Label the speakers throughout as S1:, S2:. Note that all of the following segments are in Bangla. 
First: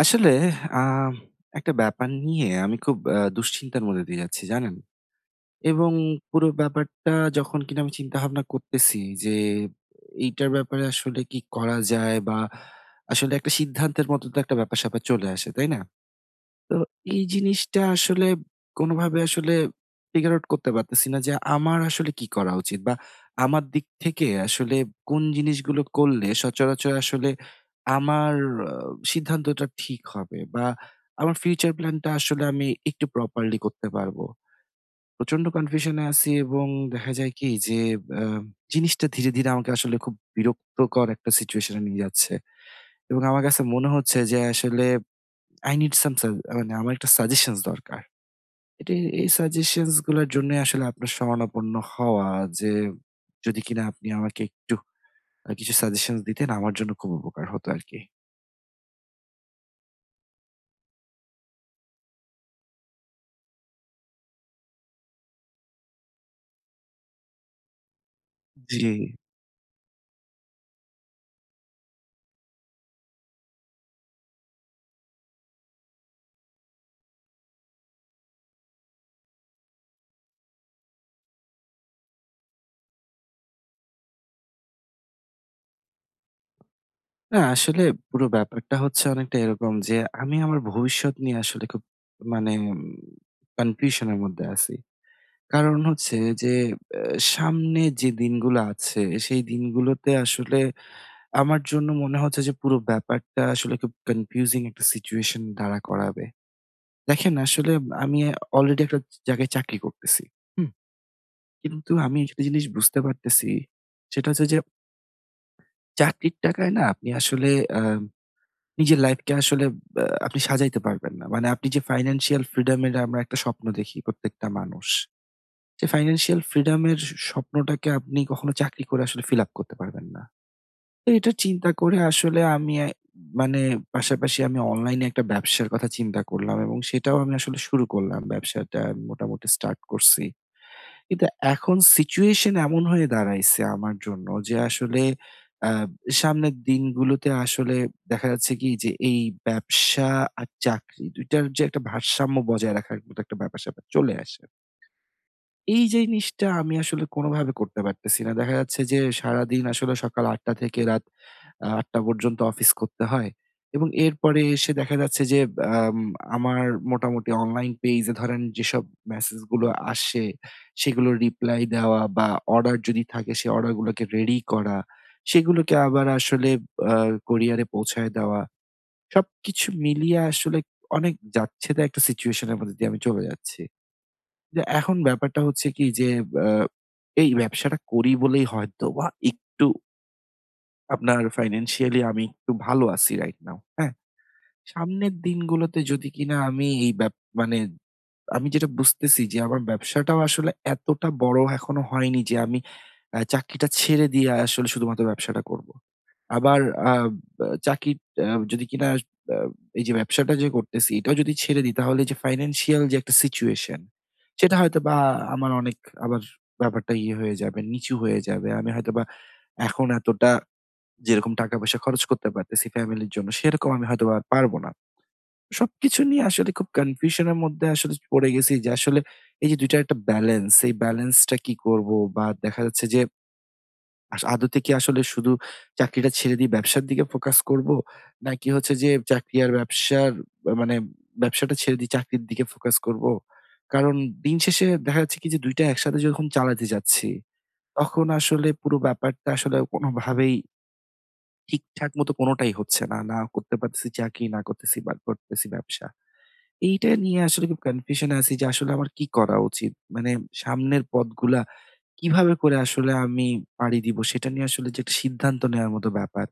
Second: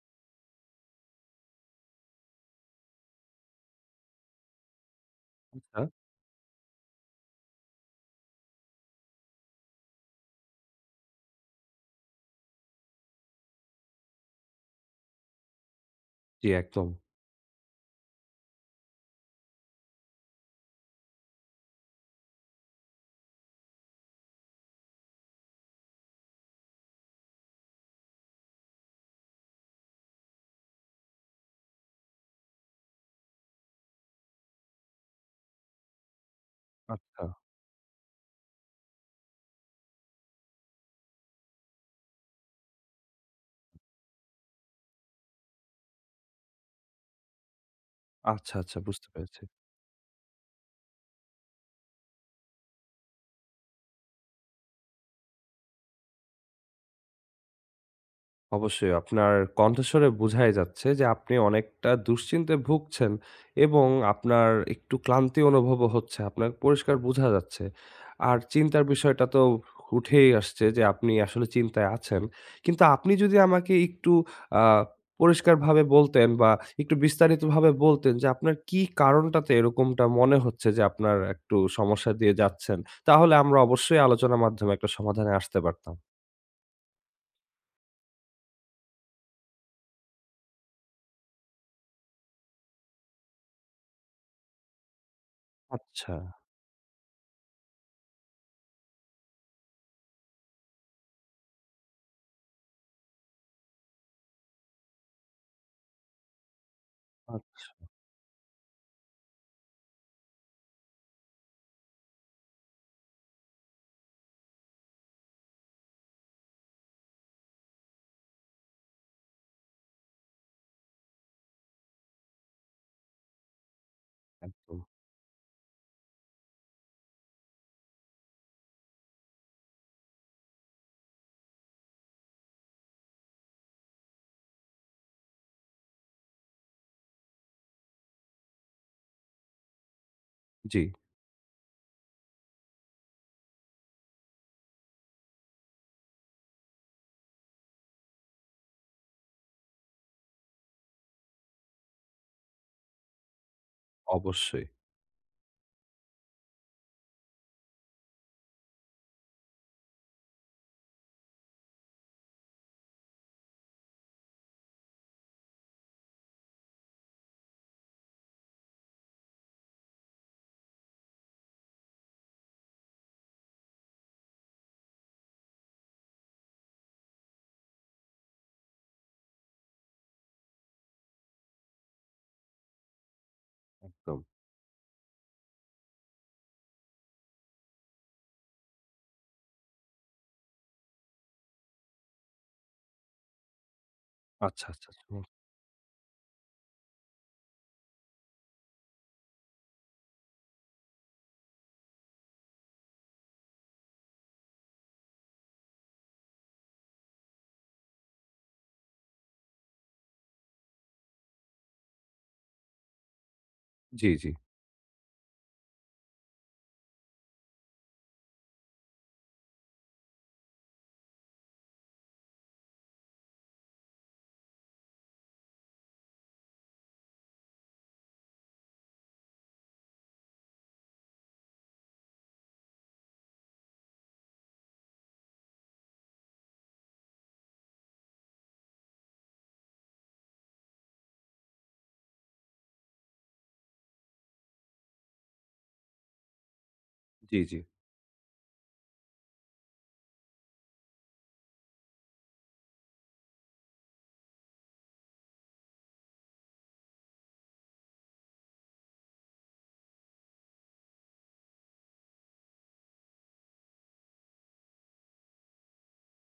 S1: আসলে, আ একটা ব্যাপার নিয়ে আমি খুব দুশ্চিন্তার মধ্যে দিয়ে যাচ্ছি, জানেন?
S2: আচ্ছা।
S1: এবং পুরো ব্যাপারটা, যখন কিনা আমি চিন্তাভাবনা করতেছি যে, এইটার ব্যাপারে আসলে কি করা যায়? বা আসলে একটা সিদ্ধান্তের মতো তো একটা ব্যাপার-স্যাপার চলে আসে, তাই না?
S2: জি,
S1: তো
S2: একদম।
S1: এই জিনিসটা আসলে কোনোভাবে আসলে ফিগার আউট করতে পারতেছি না যে আমার আসলে কি করা উচিত? বা আমার দিক থেকে আসলে কোন জিনিসগুলো করলে সচরাচর আসলে আমার আ সিদ্ধান্তটা ঠিক হবে, বা আমার ফিউচার প্ল্যানটা আসলে আমি একটু প্রপারলি করতে পারবো। প্রচন্ড কনফিউশনে আছি, এবং দেখা
S2: আ
S1: যায় কি যে আ জিনিসটা ধীরে, ধীরে আমাকে আসলে খুব বিরক্তকর একটা সিচুয়েশন এ নিয়ে যাচ্ছে। এবং আমার কাছে মনে হচ্ছে যে আসলে I need some মানে আমার একটা সাজেশনস দরকার।
S2: আচ্ছা, আচ্ছা
S1: এটি,
S2: বুঝতে
S1: এই
S2: পেরেছি।
S1: সাজেশনস গুলার জন্যই আসলে আপনার শরণাপন্ন হওয়া, যে যদি কিনা আপনি আমাকে একটু কিছু সাজেশনস দিতেন, আমার জন্য খুব উপকার হতো আরকি।
S2: অবশ্যই আপনার কণ্ঠস্বরে বোঝাই যাচ্ছে যে আপনি অনেকটা দুশ্চিন্তায় ভুগছেন এবং আপনার একটু ক্লান্তি অনুভবও হচ্ছে। আপনার পরিষ্কার বোঝা যাচ্ছে। আর
S1: জি।
S2: চিন্তার
S1: জি।
S2: বিষয়টা তো উঠেই আসছে যে আপনি আসলে চিন্তায় আছেন। কিন্তু আপনি যদি আমাকে একটু আ পরিষ্কারভাবে বলতেন বা একটু বিস্তারিতভাবে বলতেন যে আপনার কি কারণটাতে এরকমটা মনে হচ্ছে যে আপনার একটু সমস্যা দিয়ে যাচ্ছেন, তাহলে আমরা অবশ্যই আলোচনার মাধ্যমে একটা সমাধানে আসতে পারতাম।
S1: না আসলে পুরো ব্যাপারটা হচ্ছে অনেকটা এরকম, যে আমি আমার ভবিষ্যৎ নিয়ে আসলে খুব, মানে কনফিউশন এর মধ্যে আছি। কারণ
S2: আচ্ছা,
S1: হচ্ছে যে, অ্যা সামনে যে দিনগুলো আছে, সেই দিনগুলোতে আসলে আমার জন্য মনে হচ্ছে যে পুরো ব্যাপারটা আসলে খুব কনফিউজিং একটা সিচুয়েশন দাঁড়া করাবে। দেখেন
S2: আচ্ছা।
S1: আসলে আমি অলরেডি একটা জায়গায় চাকরি করতেছি। হুম? কিন্তু আমি একটা জিনিস বুঝতে পারতেছি, সেটা হচ্ছে যে চাকরির টাকায় না আপনি আসলে আ নিজের লাইফকে আসলে আপনি সাজাইতে পারবেন না। মানে আপনি যে ফাইন্যান্সিয়াল ফ্রিডম এর আমরা একটা স্বপ্ন দেখি প্রত্যেকটা
S2: একদম।
S1: মানুষ। যে ফাইন্যান্সিয়াল ফ্রিডম এর স্বপ্নটাকে আপনি কখনো চাকরি করে আসলে ফিল আপ করতে পারবেন না। তো এটা চিন্তা করে আসলে আমি, মানে পাশাপাশি আমি অনলাইনে একটা ব্যবসার কথা চিন্তা করলাম এবং সেটাও আমি আসলে শুরু করলাম। ব্যবসাটা আমি মোটামুটি স্টার্ট করছি।
S2: জি।
S1: কিন্তু এখন সিচুয়েশন এমন হয়ে দাঁড়াইছে আমার জন্য যে আসলে আ সামনের দিনগুলোতে আসলে দেখা যাচ্ছে কি, যে এই ব্যবসা আর চাকরি, ২ টার যে একটা ভারসাম্য বজায় রাখার মতো একটা ব্যাপার-স্যাপার চলে আসে।
S2: অবশ্যই,
S1: এই যে জিনিসটা আমি আসলে কোনোভাবে করতে পারতেছি না। দেখা যাচ্ছে যে সারাদিন আসলে সকাল ৮ঃ০০ থেকে রাত ৮ঃ০০ পর্যন্ত অফিস করতে হয়, এবং এরপরে এসে দেখা যাচ্ছে যে আম আমার মোটামুটি অনলাইন পেজে ধরেন যেসব মেসেজগুলো আসে, সেগুলোর রিপ্লাই দেওয়া, বা অর্ডার যদি থাকে সে অর্ডারগুলোকে রেডি করা, সেগুলোকে আবার আসলে আ কুরিয়ারে পৌঁছায় দেওয়া। সবকিছু মিলিয়ে আসলে অনেক যাচ্ছেদা একটা সিচুয়েশন এর মধ্যে দিয়ে আমি চলে যাচ্ছি।
S2: একদম।
S1: যে এখন ব্যাপারটা হচ্ছে কি, যে আ এই ব্যবসাটা করি বলেই হয়তোবা একটু আপনার ফাইন্যান্সিয়ালি আমি একটু ভালো আছি রাইট নাও। হ্যাঁ?
S2: আচ্ছা, আচ্ছা, আচ্ছা।
S1: সামনের
S2: হুম।
S1: দিনগুলোতে যদি কিনা আমি এই ব্যাপ মানে আমি যেটা বুঝতেছি, যে আমার ব্যবসাটাও আসলে এতটা বড় এখনো হয়নি যে আমি চাকরিটা ছেড়ে দিয়ে আসলে শুধুমাত্র ব্যবসাটা করব। আবার আ বা চাকরি, আ যদি কিনা আ এই যে ব্যবসাটা যে করতেছি, এটাও যদি ছেড়ে দিই, তাহলে যে ফাইন্যান্সিয়াল যে একটা সিচুয়েশন,
S2: জি, জি,
S1: সেটা হয়তোবা আমার অনেক, আবার ব্যাপারটা ইয়ে হয়ে যাবে, নিচু হয়ে যাবে। আমি হয়তোবা এখন এতটা যেরকম টাকা পয়সা খরচ করতে পারতেছি ফ্যামিলির জন্য, সেরকম আমি হয়তোবা আর পারবো না। সবকিছু নিয়ে আসলে খুব কনফিউশনের মধ্যে আসলে পড়ে গেছি, যে আসলে এই যে ২ টার একটা ব্যালেন্স, এই ব্যালেন্সটা কি করব? বা দেখা যাচ্ছে যে আদতে কি আসলে শুধু চাকরিটা ছেড়ে দিয়ে ব্যবসার দিকে ফোকাস করব? নাকি হচ্ছে যে চাকরি আর ব্যবসার, মানে ব্যবসাটা ছেড়ে দিয়ে চাকরির দিকে ফোকাস করব? কারণ দিন শেষে দেখা যাচ্ছে কি, যে ২ টা একসাথে যখন চালাতে যাচ্ছি,
S2: জি, জি।
S1: তখন আসলে পুরো ব্যাপারটা আসলে কোনোভাবেই ঠিকঠাক মতো কোনটাই হচ্ছে না। না করতে পারতেছি চাকরি, না করতেছি, বা করতেছি ব্যবসা। এইটা নিয়ে আসলে খুব কনফিউশন আছি, যে আসলে আমার কি করা উচিত? মানে সামনের পথগুলা কিভাবে করে আসলে আমি পাড়ি দিব? সেটা নিয়ে আসলে যে একটা সিদ্ধান্ত নেওয়ার মতো ব্যাপার,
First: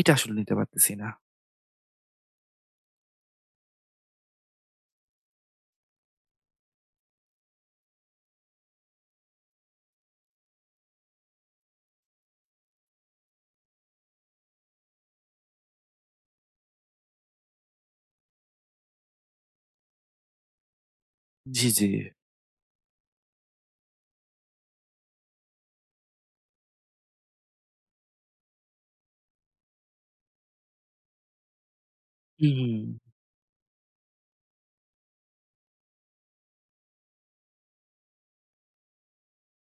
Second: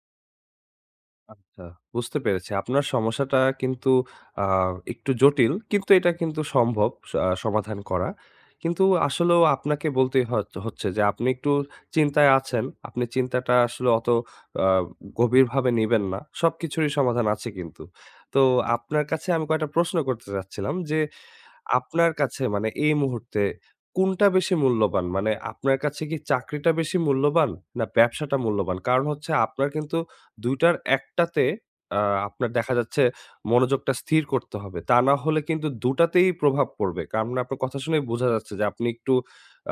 S1: এটা আসলে নিতে পারতেছি না।
S2: আচ্ছা, বুঝতে পেরেছি। আপনার সমস্যাটা কিন্তু আ একটু জটিল, কিন্তু এটা কিন্তু সম্ভব স আ সমাধান করা। কিন্তু আসলেও আপনাকে বলতেই হচ্ছে যে আপনি একটু চিন্তায় আছেন। আপনি চিন্তাটা আসলে অত আ গভীরভাবে নিবেন না। সবকিছুরই সমাধান আছে কিন্তু। তো আপনার কাছে আমি কয়েকটা প্রশ্ন করতে চাচ্ছিলাম যে
S1: জি, জি।
S2: আপনার কাছে মানে এই মুহূর্তে কোনটা বেশি মূল্যবান? মানে আপনার কাছে কি চাকরিটা বেশি মূল্যবান না ব্যবসাটা মূল্যবান? কারণ হচ্ছে আপনার কিন্তু ২ টার একটাতে আ আপনার
S1: হুম,
S2: দেখা যাচ্ছে মনোযোগটা স্থির করতে হবে। তা না হলে কিন্তু ২ টাতেই প্রভাব পড়বে। কারণ আপনার কথা শুনেই বোঝা যাচ্ছে যে আপনি একটু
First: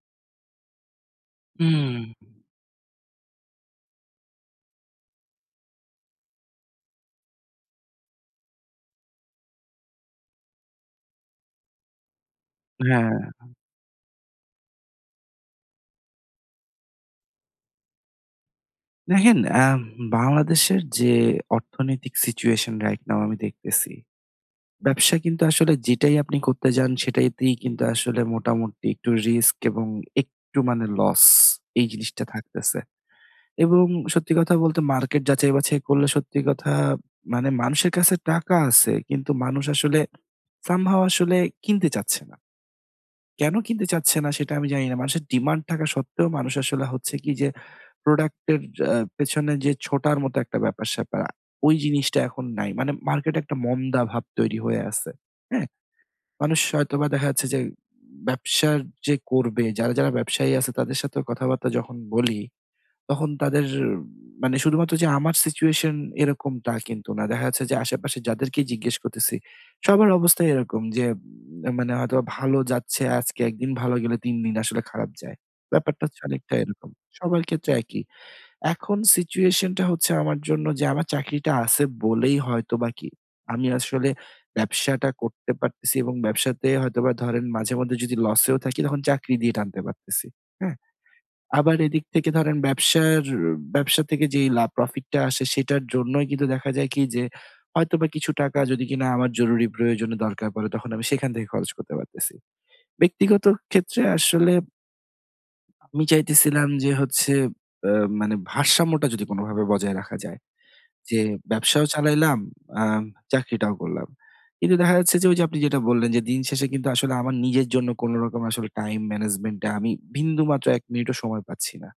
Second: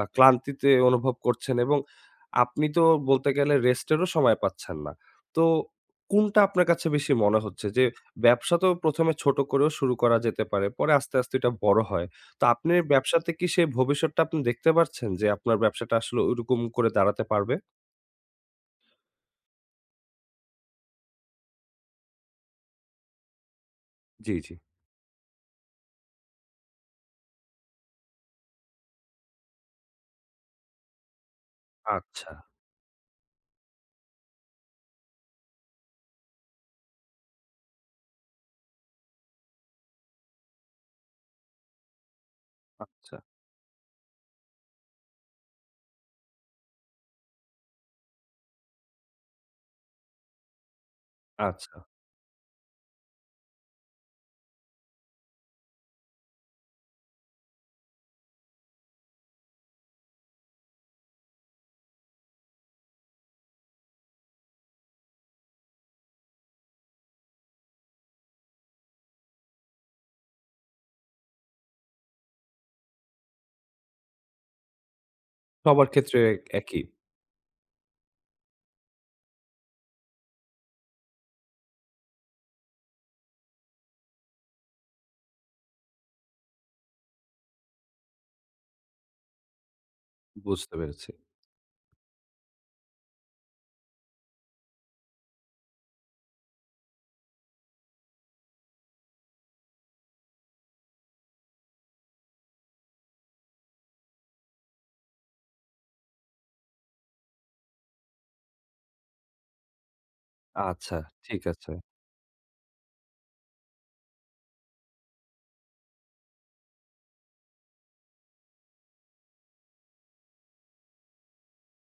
S2: ক্লান্তিতে অনুভব করছেন এবং
S1: হুম,
S2: আপনি তো বলতে গেলে রেস্টেরও সময় পাচ্ছেন না। তো কোনটা আপনার কাছে বেশি মনে হচ্ছে যে ব্যবসা তো ১ম এ ছোট করেও শুরু করা যেতে পারে। পরে আস্তে, আস্তে এটা বড় হয়। তো আপনার
S1: হ্যাঁ।
S2: ব্যবসাতে কি সেই ভবিষ্যৎটা আপনি দেখতে পারছেন যে আপনার ব্যবসাটা আসলে ওইরকম করে দাঁড়াতে পারবে?
S1: দেখেন, আম বাংলাদেশের যে অর্থনৈতিক সিচুয়েশন রাইট নাও আমি দেখতেছি,
S2: জি, জি।
S1: ব্যবসা কিন্তু আসলে যেটাই আপনি করতে যান সেটাইতেই কিন্তু আসলে মোটামুটি একটু রিস্ক, এবং একটু মানে লস, এই জিনিসটা
S2: আচ্ছা,
S1: থাকতেছে। এবং সত্যি কথা বলতে মার্কেট যাচাই-বাছাই করলে, সত্যি কথা মানে, মানুষের কাছে টাকা আছে, কিন্তু মানুষ আসলে somehow আসলে কিনতে চাচ্ছে না।
S2: আচ্ছা,
S1: কেন কিনতে চাচ্ছে না সেটা আমি জানি না। মানুষের ডিমান্ড থাকা সত্ত্বেও মানুষ আসলে হচ্ছে কি যে, প্রোডাক্ট এর পেছনে যে ছোটার মতো একটা ব্যাপার-স্যাপার,
S2: আচ্ছা।
S1: ওই জিনিসটা এখন নাই। মানে মার্কেটে একটা মন্দা ভাব তৈরি হয়ে আছে। হ্যাঁ? মানুষ হয়তোবা দেখা যাচ্ছে যে, ব্যবসার যে করবে, যারা ব্যবসায়ী আছে তাদের সাথেও কথাবার্তা যখন বলি, তখন তাদের, মানে শুধুমাত্র যে আমার সিচুয়েশন এরকমটা কিন্তু না। দেখা যাচ্ছে যে আশেপাশে যাদেরকেই জিজ্ঞেস করতেছি, সবার অবস্থা এরকম যে, মানে হয়তোবা ভালো যাচ্ছে আজকে, একদিন ভালো গেলে ৩ দিন আসলে খারাপ যায়।
S2: সবার
S1: ব্যাপারটা
S2: ক্ষেত্রে
S1: হচ্ছে অনেকটা
S2: একই।
S1: এরকম। সবার ক্ষেত্রে একই। এখন সিচুয়েশনটা হচ্ছে আমার জন্য, যে আমার চাকরিটা আছে বলেই হয়তোবা কি, আমি আসলে ব্যবসাটা করতে পারতেছি, এবং ব্যবসাতে হয়তোবা ধরেন মাঝে মধ্যে যদি লসেও থাকি, তখন চাকরি দিয়ে টানতে পারতেছি।
S2: বুঝতে
S1: হ্যাঁ?
S2: পেরেছি।
S1: আবার এদিক থেকে ধরেন, ব্যবসা থেকে যেই লাভ প্রফিটটা আসে, সেটার জন্যই কিন্তু দেখা যায় কি যে, হয়তোবা কিছু টাকা যদি কিনা আমার জরুরি প্রয়োজনে দরকার পড়ে, তখন আমি সেখান থেকে খরচ করতে পারতেছি। ব্যক্তিগত ক্ষেত্রে আসলে আমি চাইতেছিলাম যে হচ্ছে, আ মানে ভারসাম্যটা যদি কোনোভাবে বজায় রাখা যায়।
S2: আচ্ছা,
S1: যে
S2: ঠিক আছে।
S1: ব্যবসাও চালাইলাম, আম চাকরিটাও করলাম। কিন্তু দেখা যাচ্ছে যে ওই যে আপনি যেটা বললেন, যে দিন শেষে কিন্তু আসলে আমার নিজের জন্য কোন রকম আসলে টাইম ম্যানেজমেন্ট এ আমি বিন্দুমাত্র ১ মিনিটও সময় পাচ্ছি না।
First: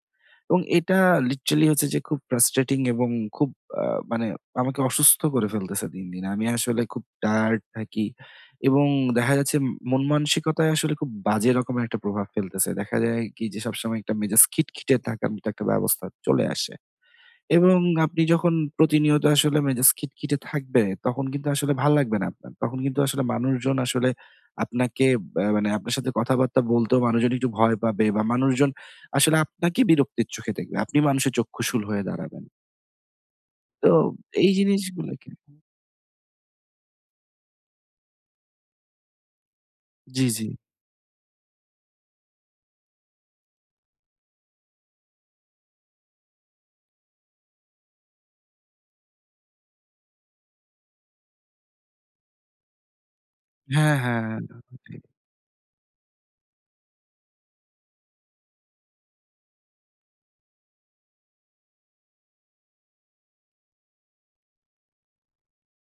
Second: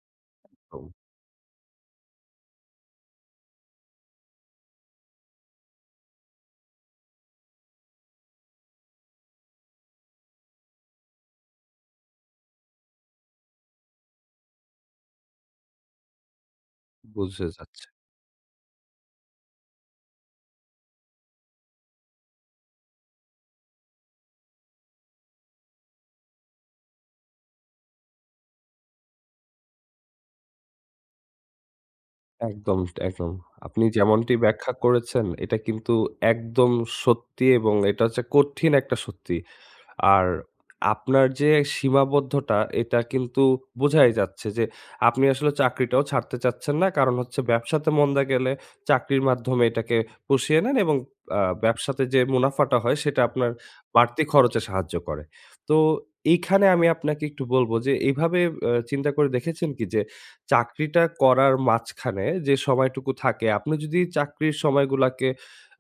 S1: এবং
S2: তো
S1: এটা লিটারালি হচ্ছে যে খুব ফ্রাস্ট্রেটিং, এবং খুব, আ মানে আমাকে অসুস্থ করে ফেলতেছে দিন, দিন। আমি আসলে খুব টায়ার্ড থাকি, এবং দেখা যাচ্ছে মন মানসিকতায় আসলে খুব বাজে রকমের একটা প্রভাব ফেলতেছে। দেখা যায় কি যে সবসময় একটা মেজাজ খিটখিটে থাকার মতো একটা ব্যবস্থা চলে আসে।
S2: বুঝে
S1: এবং
S2: যাচ্ছে।
S1: আপনি যখন প্রতিনিয়ত আসলে মেজাজ খিটখিটে থাকবে, তখন কিন্তু আসলে ভাল লাগবে না আপনার। তখন কিন্তু আসলে মানুষজন আসলে আপনাকে, বা মানে আপনার সাথে কথাবার্তা বলতেও মানুষজন একটু ভয় পাবে, বা মানুষজন আসলে আপনাকে বিরক্তির চোখে দেখবে। আপনি মানুষের চক্ষুশূল হয়ে দাঁড়াবেন।
S2: একদম, একদম। আপনি
S1: তো
S2: যেমনটি
S1: এই
S2: ব্যাখ্যা করেছেন
S1: জিনিসগুলোকে,
S2: এটা কিন্তু একদম সত্যি এবং এটা হচ্ছে কঠিন একটা সত্যি। আর
S1: জি, জি।
S2: আপনার যে সীমাবদ্ধতা এটা কিন্তু বোঝাই যাচ্ছে যে আপনি আসলে চাকরিটাও ছাড়তে চাচ্ছেন না। কারণ হচ্ছে ব্যবসাতে মন্দা গেলে চাকরির মাধ্যমে এটাকে পুষিয়ে নেন এবং ব্যবসাতে যে মুনাফাটা হয় সেটা আপনার
S1: হ্যাঁ,
S2: বাড়তি খরচে
S1: হ্যাঁ।
S2: সাহায্য করে। তো এইখানে আমি আপনাকে একটু বলব যে এভাবে চিন্তা করে দেখেছেন কি যে চাকরিটা করার মাঝখানে যে সময়টুকু থাকে আপনি যদি চাকরির সময়গুলাকে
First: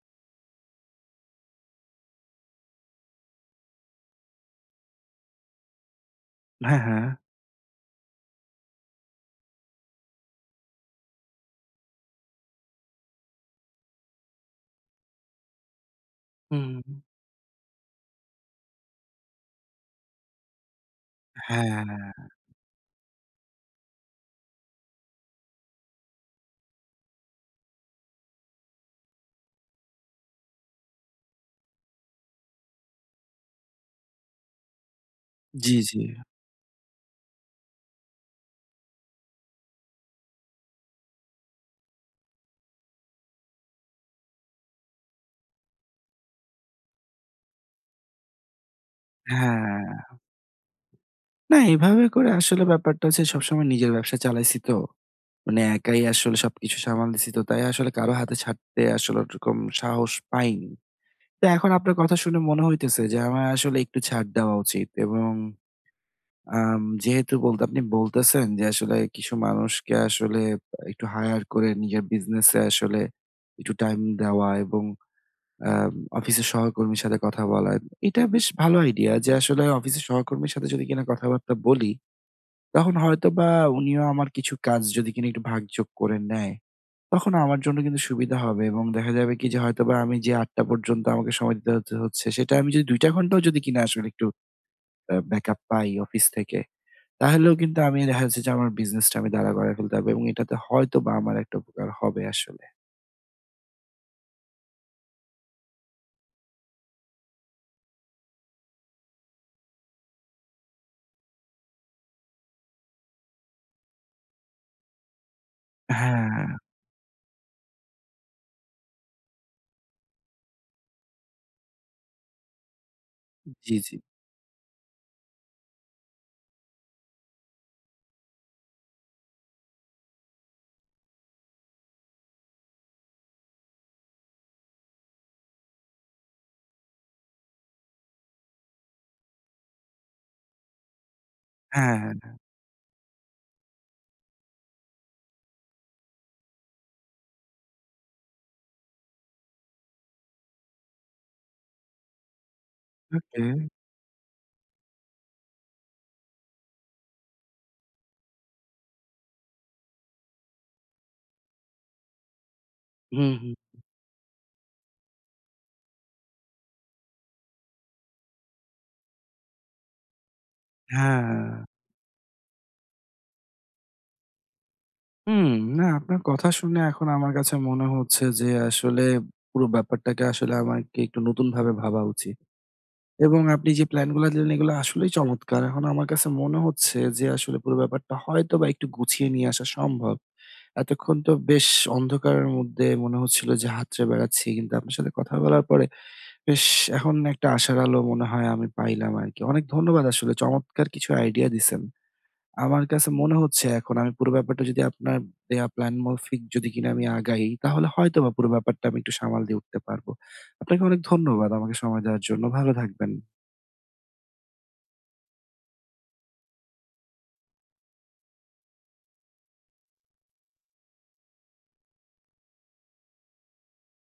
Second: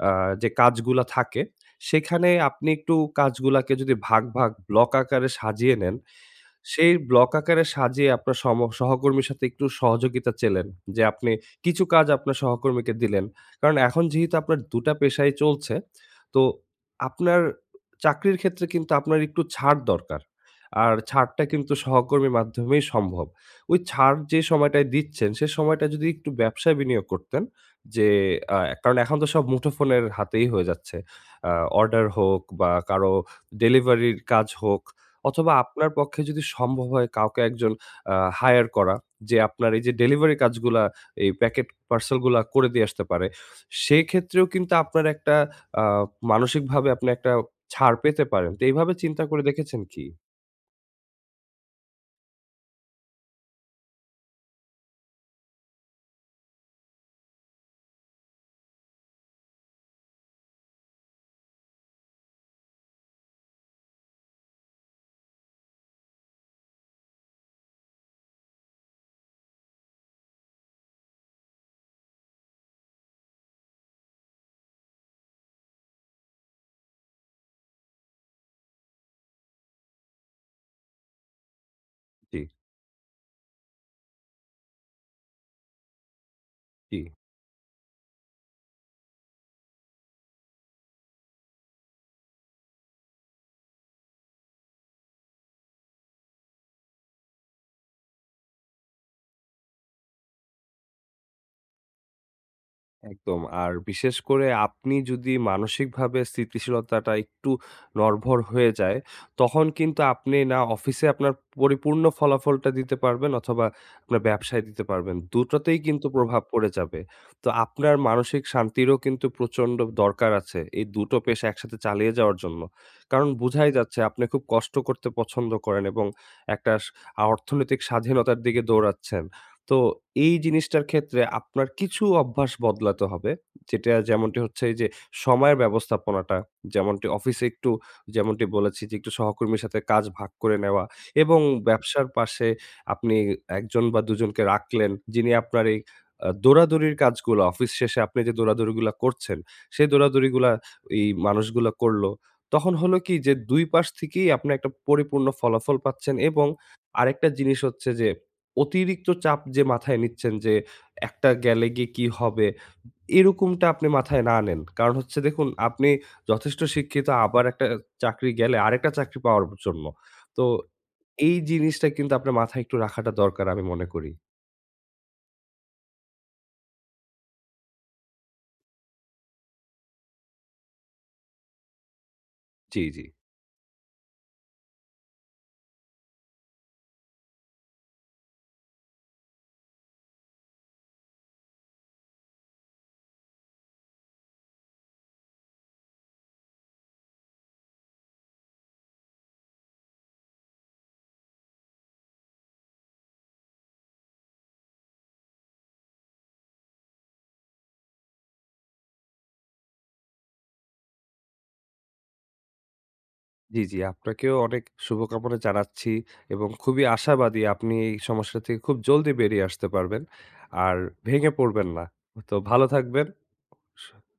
S2: আ যে কাজগুলা থাকে সেখানে আপনি একটু কাজগুলাকে যদি ভাগ, ভাগ ব্লক আকারে সাজিয়ে নেন,
S1: হ্যাঁ,
S2: সেই
S1: হ্যাঁ।
S2: ব্লক আকারে সাজিয়ে আপনার সহকর্মীর সাথে একটু সহযোগিতা চেলেন যে, আপনি কিছু কাজ আপনার সহকর্মীকে দিলেন। কারণ এখন যেহেতু আপনার ২ টা পেশাই চলছে, তো
S1: হুম।
S2: আপনার চাকরির ক্ষেত্রে কিন্তু আপনার একটু ছাড় দরকার। আর ছাড়টা কিন্তু
S1: হ্যাঁ।
S2: সহকর্মীর মাধ্যমেই সম্ভব। ওই ছাড় যে সময়টায় দিচ্ছেন, সে সময়টা যদি একটু ব্যবসায় বিনিয়োগ করতেন যে, আ কারণ এখন তো সব মুঠোফোনের হাতেই হয়ে যাচ্ছে। আ অর্ডার হোক বা কারো ডেলিভারির কাজ হোক, অথবা
S1: জি,
S2: আপনার
S1: জি।
S2: পক্ষে যদি সম্ভব হয় কাউকে একজন হায়ার করা, যে আপনার এই যে ডেলিভারি কাজগুলা, এই প্যাকেট পার্সেল গুলা করে দিয়ে আসতে পারে। সেক্ষেত্রেও কিন্তু আপনার একটা আ মানসিকভাবে আপনি একটা ছাড় পেতে পারেন। তো এইভাবে চিন্তা করে দেখেছেন
S1: হ্যাঁ।
S2: কি?
S1: না এভাবে করে আসলে ব্যাপারটা হচ্ছে, সবসময় নিজের ব্যবসা চালাইছি তো। মানে একাই আসলে সবকিছু সামাল দিছি তো, তাই আসলে কারো হাতে ছাড়তে আসলে ওরকম সাহস পাইনি। তো এখন আপনার কথা শুনে মনে হইতেছে যে আমার আসলে একটু ছাড় দেওয়া উচিত, এবং যেহেতু আপনি বলতেছেন যে আসলে কিছু মানুষকে আসলে একটু হায়ার করে নিজের বিজনেসে আসলে একটু টাইম দেওয়া, এবং আম অফিসের সহকর্মীর সাথে কথা বলা। এটা বেশ ভালো আইডিয়া, যে আসলে অফিসের সহকর্মীর সাথে যদি কিনা কথাবার্তা বলি,
S2: জি,
S1: তখন হয়তোবা উনিও আমার কিছু কাজ যদি কিনা একটু ভাগযোগ করে নেয়,
S2: জি।
S1: তখন আমার জন্য কিন্তু সুবিধা হবে, এবং দেখা যাবে কি যে হয়তোবা আমি যে ৮ টা পর্যন্ত আমাকে সময় দিতে হতে হচ্ছে, সেটা আমি যদি ২ টা ঘন্টাও যদি কিনা আসলে একটু ব্যাকআপ পাই অফিস থেকে, তাহলেও কিন্তু আমি দেখা যাচ্ছে যে আমার বিজনেসটা আমি দাঁড়া করায় ফেলতে পারবো, এবং এটাতে হয়তোবা আমার একটা উপকার হবে আসলে।
S2: একদম। আর বিশেষ করে আপনি যদি মানসিকভাবে স্থিতিশীলতাটা একটু নড়বড় হয়ে যায়, তখন কিন্তু আপনি না অফিসে আপনার পরিপূর্ণ ফলাফলটা দিতে পারবেন অথবা আপনার ব্যবসায় দিতে পারবেন। দুটোতেই কিন্তু প্রভাব
S1: হ্যাঁ,
S2: পড়ে যাবে। তো আপনার মানসিক শান্তিরও কিন্তু প্রচণ্ড দরকার আছে এই দুটো পেশা একসাথে চালিয়ে যাওয়ার জন্য। কারণ বুঝাই
S1: জি, জি।
S2: যাচ্ছে আপনি খুব কষ্ট করতে পছন্দ করেন এবং একটা স আ অর্থনৈতিক স্বাধীনতার দিকে দৌড়াচ্ছেন। তো এই জিনিসটার ক্ষেত্রে আপনার কিছু অভ্যাস বদলাতে হবে। যেটা যেমনটি হচ্ছে এই যে সময়ের ব্যবস্থাপনাটা, যেমনটি অফিসে একটু যেমনটি বলেছি যে একটু সহকর্মীর সাথে কাজ ভাগ করে নেওয়া এবং ব্যবসার
S1: হ্যাঁ,
S2: পাশে আপনি ১ জন বা ২ জনকে রাখলেন যিনি আপনার এই দৌড়াদৌড়ির কাজগুলো অফিস শেষে আপনি যে দৌড়াদৌড়িগুলা করছেন, সেই দৌড়াদৌড়িগুলা এই মানুষগুলা করলো। তখন হলো কি যে ২
S1: ওকে।
S2: পাশ থেকেই আপনি একটা পরিপূর্ণ ফলাফল পাচ্ছেন এবং আরেকটা জিনিস হচ্ছে যে অতিরিক্ত চাপ যে মাথায় নিচ্ছেন যে একটা গেলে গিয়ে কি হবে?
S1: হুম, হুম।
S2: এরকমটা আপনি মাথায় না আনেন। কারণ হচ্ছে দেখুন আপনি যথেষ্ট শিক্ষিত আবার একটা চাকরি গেলে আরেকটা চাকরি পাওয়ার জন্য। তো এই
S1: হ্যাঁ।
S2: জিনিসটা কিন্তু আপনার মাথায় একটু রাখাটা দরকার আমি মনে করি।
S1: হুম, না আপনার কথা শুনে এখন আমার কাছে মনে হচ্ছে যে আসলে পুরো ব্যাপারটাকে আসলে আমাকে একটু নতুনভাবে ভাবা উচিত।
S2: জি, জি।
S1: এবং আপনি যে প্ল্যানগুলা দিলেন, এগুলো আসলেই চমৎকার। এখন আমার কাছে মনে হচ্ছে যে আসলে পুরো ব্যাপারটা হয়তোবা একটু গুছিয়ে নিয়ে আসা সম্ভব। এতক্ষণ তো বেশ অন্ধকারের মধ্যে মনে হচ্ছিল যে হাতড়ে বেড়াচ্ছি। কিন্তু আপনার সাথে কথা বলার পরে বেশ এখন একটা আশার আলো মনে হয় আমি পাইলাম আরকি। অনেক ধন্যবাদ, আসলে চমৎকার কিছু আইডিয়া দিছেন। আমার কাছে মনে হচ্ছে এখন আমি পুরো ব্যাপারটা যদি আপনার দেয়া প্ল্যান মাফিক যদি কিনা আমি আগাই, তাহলে হয়তোবা পুরো ব্যাপারটা আমি একটু সামাল দিয়ে উঠতে পারবো। আপনাকে অনেক ধন্যবাদ আমাকে সময় দেওয়ার জন্য। ভালো থাকবেন।
S2: জি, জি। আপনাকেও অনেক শুভকামনা জানাচ্ছি এবং খুবই আশাবাদী আপনি এই সমস্যা থেকে খুব জলদি বেরিয়ে আসতে পারবেন। আর ভেঙে পড়বেন না। তো ভালো থাকবেন।